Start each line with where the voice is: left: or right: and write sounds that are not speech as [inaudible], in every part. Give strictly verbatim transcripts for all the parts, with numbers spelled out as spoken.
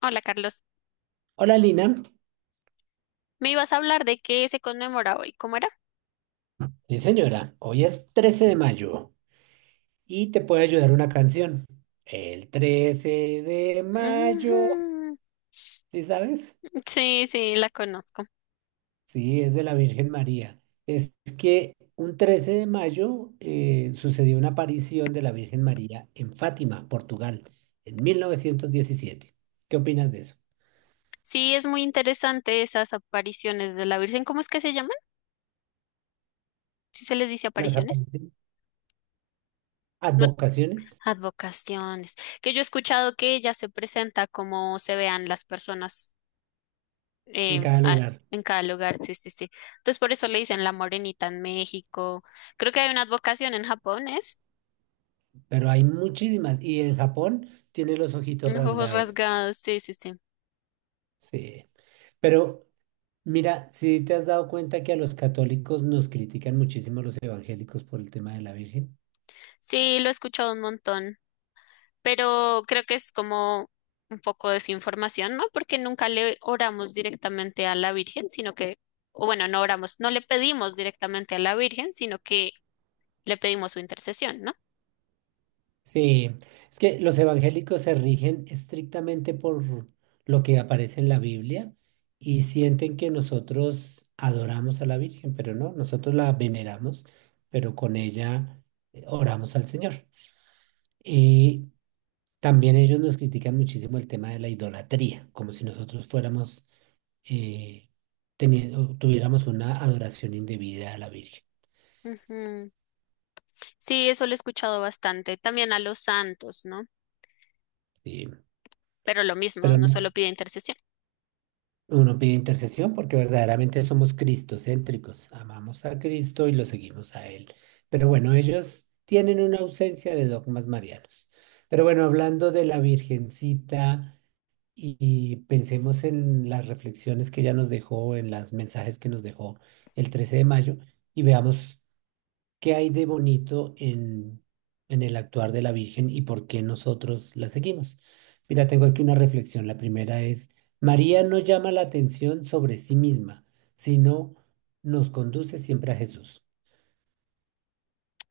left: Hola, Carlos.
right: Hola Lina,
left: Me ibas a hablar de qué se conmemora hoy. ¿Cómo era?
right: sí señora, hoy es trece de mayo y te puede ayudar una canción. El trece de mayo,
left: Ujú.
right: ¿sí sabes?
left: Sí, sí, la conozco.
right: Sí, es de la Virgen María. Es que un trece de mayo eh, sucedió una aparición de la Virgen María en Fátima, Portugal, en mil novecientos diecisiete. ¿Qué opinas de eso?
left: Sí, es muy interesante esas apariciones de la Virgen. ¿Cómo es que se llaman? Si se les dice
right: Las
left: apariciones.
right: apariciones,
left: No,
right: advocaciones
left: advocaciones. Que yo he escuchado que ella se presenta como se vean las personas
right: en
left: eh,
right: cada
left: a-
right: lugar,
left: en cada lugar. Sí, sí, sí. Entonces por eso le dicen la morenita en México. Creo que hay una advocación en Japón, ¿es?
right: pero hay muchísimas y en Japón tiene los ojitos
left: Los ojos
right: rasgados.
left: rasgados. Sí, sí, sí.
right: Sí. Pero mira, si te has dado cuenta que a los católicos nos critican muchísimo los evangélicos por el tema de la Virgen.
left: Sí, lo he escuchado un montón. Pero creo que es como un poco desinformación, ¿no? Porque nunca le oramos directamente a la Virgen, sino que, o bueno, no oramos, no le pedimos directamente a la Virgen, sino que le pedimos su intercesión, ¿no?
right: Sí, es que los evangélicos se rigen estrictamente por lo que aparece en la Biblia y sienten que nosotros adoramos a la Virgen, pero no, nosotros la veneramos, pero con ella eh, oramos al Señor. Y también ellos nos critican muchísimo el tema de la idolatría, como si nosotros fuéramos eh, teniendo, tuviéramos una adoración indebida a la Virgen.
left: Ujú. Sí, eso lo he escuchado bastante. También a los santos, ¿no?
right: Sí.
left: Pero lo mismo,
right: Pero
left: uno
right: no,
left: solo pide intercesión.
right: uno pide intercesión porque verdaderamente somos cristocéntricos, amamos a Cristo y lo seguimos a Él. Pero bueno, ellos tienen una ausencia de dogmas marianos. Pero bueno, hablando de la Virgencita y, y pensemos en las reflexiones que ella nos dejó, en los mensajes que nos dejó el trece de mayo y veamos. ¿Qué hay de bonito en, en el actuar de la Virgen y por qué nosotros la seguimos? Mira, tengo aquí una reflexión. La primera es, María no llama la atención sobre sí misma, sino nos conduce siempre a Jesús.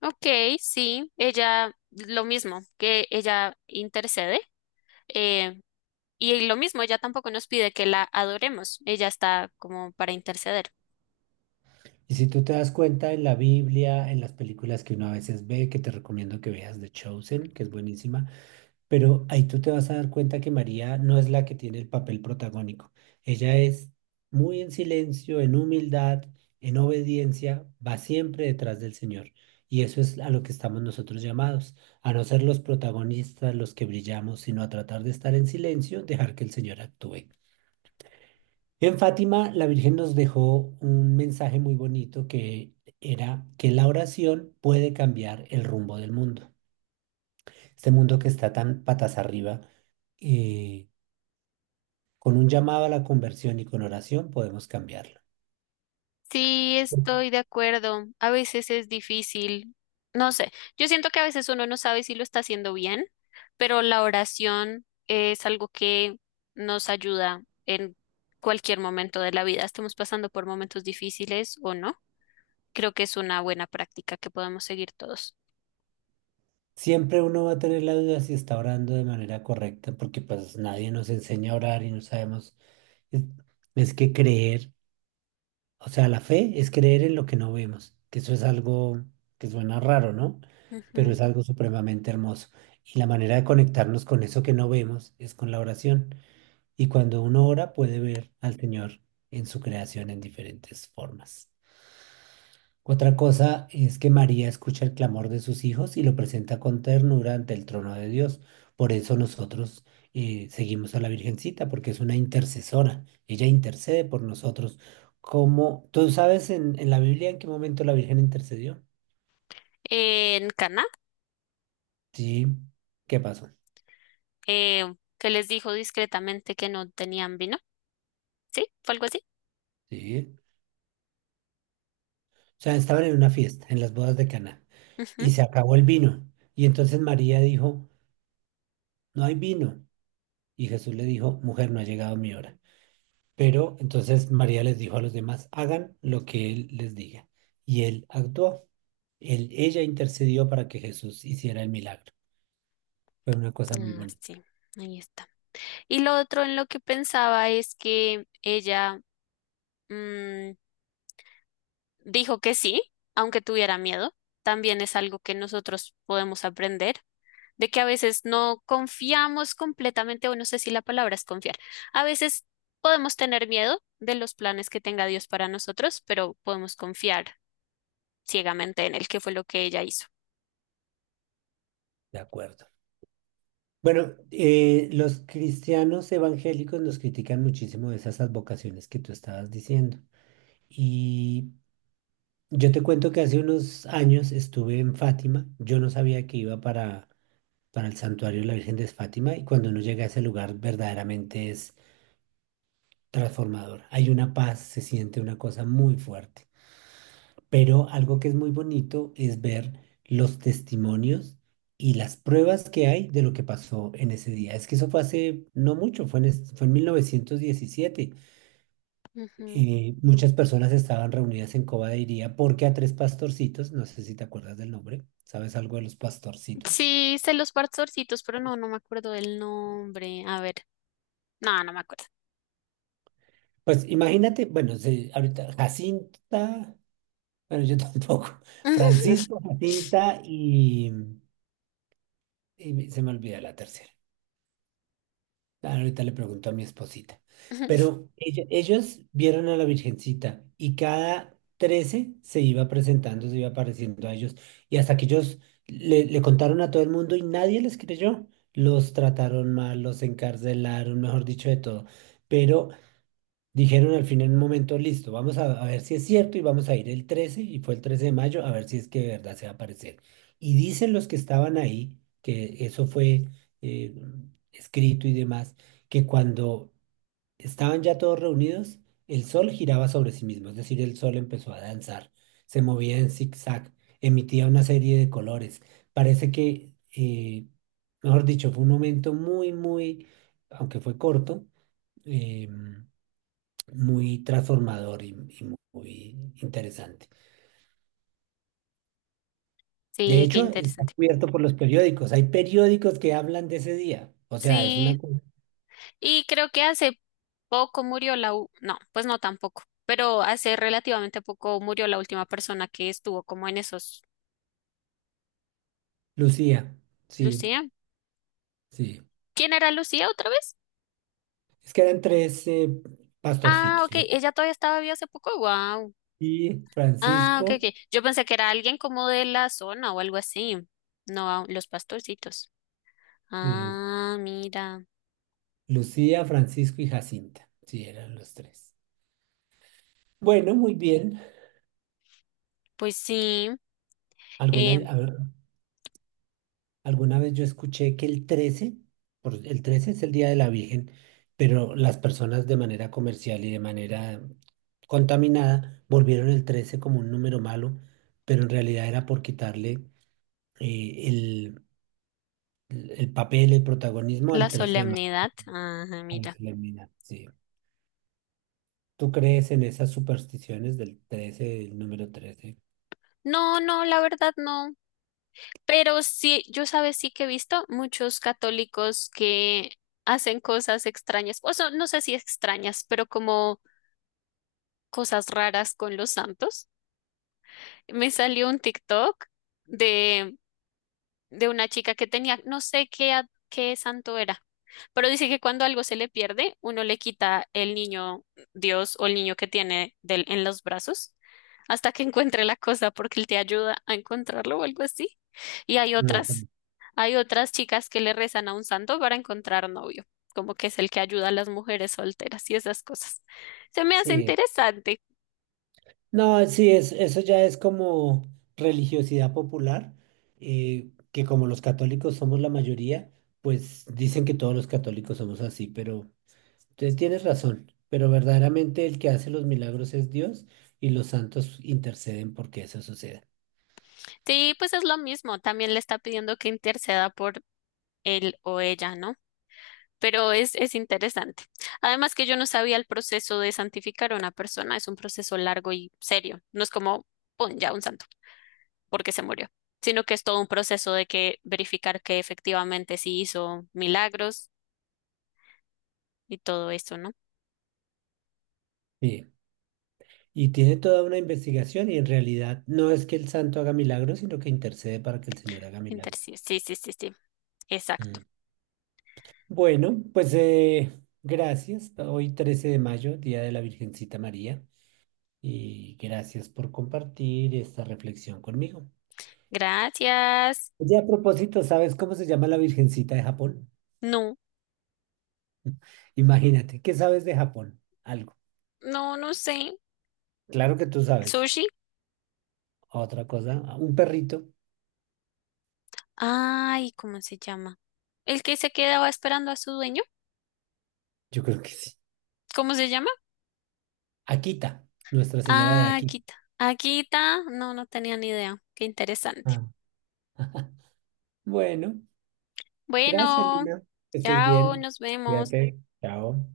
left: Ok, sí, ella, lo mismo, que ella intercede. eh, y lo mismo, ella tampoco nos pide que la adoremos. Ella está como para interceder.
right: Y si tú te das cuenta en la Biblia, en las películas que uno a veces ve, que te recomiendo que veas The Chosen, que es buenísima. Pero ahí tú te vas a dar cuenta que María no es la que tiene el papel protagónico. Ella es muy en silencio, en humildad, en obediencia, va siempre detrás del Señor. Y eso es a lo que estamos nosotros llamados, a no ser los protagonistas, los que brillamos, sino a tratar de estar en silencio, dejar que el Señor actúe. En Fátima, la Virgen nos dejó un mensaje muy bonito que era que la oración puede cambiar el rumbo del mundo. Este mundo que está tan patas arriba. eh, Con un llamado a la conversión y con oración podemos cambiarlo.
left: Sí, estoy de acuerdo. A veces es difícil. No sé, yo siento que a veces uno no sabe si lo está haciendo bien, pero la oración es algo que nos ayuda en cualquier momento de la vida. Estamos pasando por momentos difíciles o no. Creo que es una buena práctica que podemos seguir todos.
right: Siempre uno va a tener la duda si está orando de manera correcta, porque pues nadie nos enseña a orar y no sabemos. Es, es que creer, o sea, la fe es creer en lo que no vemos, que eso es algo que suena raro, ¿no? Pero
left: Ujú.
right: es algo supremamente hermoso. Y la manera de conectarnos con eso que no vemos es con la oración. Y cuando uno ora puede ver al Señor en su creación en diferentes formas. Otra cosa es que María escucha el clamor de sus hijos y lo presenta con ternura ante el trono de Dios. Por eso nosotros eh, seguimos a la Virgencita, porque es una intercesora. Ella intercede por nosotros. Como, ¿tú sabes en, en la Biblia en qué momento la Virgen intercedió?
left: En Cana,
right: Sí. ¿Qué pasó?
left: eh, que les dijo discretamente que no tenían vino. ¿Sí? ¿Fue algo así?
right: Sí. O sea, estaban en una fiesta, en las bodas de Caná,
left: Ujú.
right: y se acabó el vino. Y entonces María dijo, no hay vino. Y Jesús le dijo, mujer, no ha llegado mi hora. Pero entonces María les dijo a los demás, hagan lo que él les diga. Y él actuó. Él, ella intercedió para que Jesús hiciera el milagro. Fue una cosa muy
left: Ah,
right: bonita.
left: sí, ahí está. Y lo otro en lo que pensaba es que ella mm, dijo que sí, aunque tuviera miedo. También es algo que nosotros podemos aprender, de que a veces no confiamos completamente, o no sé si la palabra es confiar. A veces podemos tener miedo de los planes que tenga Dios para nosotros, pero podemos confiar ciegamente en él, que fue lo que ella hizo.
right: De acuerdo. Bueno, eh, los cristianos evangélicos nos critican muchísimo de esas advocaciones que tú estabas diciendo. Y yo te cuento que hace unos años estuve en Fátima. Yo no sabía que iba para, para el santuario de la Virgen de Fátima y cuando uno llega a ese lugar verdaderamente es transformador. Hay una paz, se siente una cosa muy fuerte. Pero algo que es muy bonito es ver los testimonios y las pruebas que hay de lo que pasó en ese día. Es que eso fue hace no mucho, fue en, es- fue en mil novecientos diecisiete. Eh, muchas personas estaban reunidas en Coba de Iría porque a tres pastorcitos, no sé si te acuerdas del nombre, ¿sabes algo de los pastorcitos?
left: Sí, sé los pastorcitos, pero no, no me acuerdo del nombre. A ver, no, no me acuerdo.
right: Pues imagínate, bueno, se- ahorita Jacinta, bueno, yo [laughs] tampoco, Francisco, Jacinta y... Y me- se me olvida la tercera. Ah, ahorita le pregunto a mi esposita.
left: [laughs]
right: Pero ella- ellos vieron a la Virgencita y cada trece se iba presentando, se iba apareciendo a ellos. Y hasta que ellos le, le contaron a todo el mundo y nadie les creyó. Los trataron mal, los encarcelaron, mejor dicho, de todo. Pero dijeron al fin en un momento, listo, vamos a, a ver si es cierto y vamos a ir el trece y fue el trece de mayo, a ver si es que de verdad se va a aparecer. Y dicen los que estaban ahí, que eso fue eh, escrito y demás, que cuando estaban ya todos reunidos, el sol giraba sobre sí mismo, es decir, el sol empezó a danzar, se movía en zigzag, emitía una serie de colores. Parece que, eh, mejor dicho, fue un momento muy, muy, aunque fue corto, em, muy transformador y, y muy interesante. De
left: Sí, qué
right: hecho, está
left: interesante.
right: cubierto por los periódicos. Hay periódicos que hablan de ese día. O sea, es
left: Sí,
right: una... cosa.
left: y creo que hace poco murió la u- No, pues no tampoco, pero hace relativamente poco murió la última persona que estuvo como en esos.
right: Lucía, sí,
left: ¿Lucía?
right: sí.
left: ¿Quién era Lucía otra vez?
right: Es que eran tres eh,
left: Ah,
right: pastorcitos.
left: ok,
right: Lu-
left: ella todavía estaba viva hace poco. Wow.
right: Y
left: Ah, ok,
right: Francisco,
left: ok. Yo pensé que era alguien como de la zona o algo así. No, los pastorcitos.
right: sí.
left: Ah, mira.
right: Lucía, Francisco y Jacinta. Sí, eran los tres. Bueno, muy bien.
left: Pues sí.
right: ¿Alguna,
left: Eh,
right: a ver, alguna vez yo escuché que el trece por, el trece es el Día de la Virgen, pero las personas de manera comercial y de manera contaminada volvieron el trece como un número malo, pero en realidad era por quitarle eh, el, el- papel, el protagonismo
left: la
right: al trece de mayo,
left: solemnidad, ajá,
right: a la
left: mira.
right: solemnidad, sí. ¿Tú crees en esas supersticiones del trece, del número trece?
left: No, no, la verdad no. Pero sí, yo sabes, sí que he visto muchos católicos que hacen cosas extrañas, o sea, no sé si extrañas, pero como cosas raras con los santos. Me salió un TikTok de de una chica que tenía, no sé qué, a- qué santo era, pero dice que cuando algo se le pierde, uno le quita el niño Dios o el niño que tiene del, en los brazos hasta que [laughs] encuentre la cosa porque él te ayuda a encontrarlo o algo así. Y hay
right: No.
left: otras,
right: También.
left: hay otras chicas que le rezan a un santo para encontrar novio, como que es el que ayuda a las mujeres solteras y esas cosas. Se me hace
right: Sí,
left: interesante.
right: no, sí, es, eso ya es como religiosidad popular, eh, que como los católicos somos la mayoría, pues dicen que todos los católicos somos así, pero entonces tienes razón, pero verdaderamente el que hace los milagros es Dios y los santos interceden porque eso suceda.
left: Sí, pues es lo mismo, también le está pidiendo que interceda por él o ella, ¿no? Pero es, es interesante. Además que yo no sabía el proceso de santificar a una persona, es un proceso largo y serio. No es como, pon ya un santo, porque se murió, sino que es todo un proceso de que verificar que efectivamente sí hizo milagros y todo eso, ¿no?
right: Sí, y tiene toda una investigación y en realidad no es que el santo haga milagros, sino que intercede para que el Señor haga
left: Inter-
right: milagros.
left: sí, sí, sí, sí, sí. Exacto.
right: Mm. Bueno, pues eh, gracias. Hoy trece de mayo, Día de la Virgencita María, y gracias por compartir esta reflexión conmigo.
left: Gracias.
right: Oye, a propósito, ¿sabes cómo se llama la Virgencita de Japón?
left: No,
right: Imagínate, ¿qué sabes de Japón? Algo.
left: no, no sé.
right: Claro que tú sabes.
left: ¿Sushi?
right: Otra cosa, un perrito.
left: Ay, ¿cómo se llama? ¿El que se quedaba esperando a su dueño?
right: Yo creo que sí.
left: ¿Cómo se llama?
right: Akita, Nuestra Señora de
left: Ah,
right: Akita.
left: Akita. Akita, no, no tenía ni idea. Qué interesante.
right: Ah, bueno, gracias,
left: Bueno,
right: Lina. Que estés
left: chao,
right: bien.
left: nos vemos.
right: Cuídate. Chao.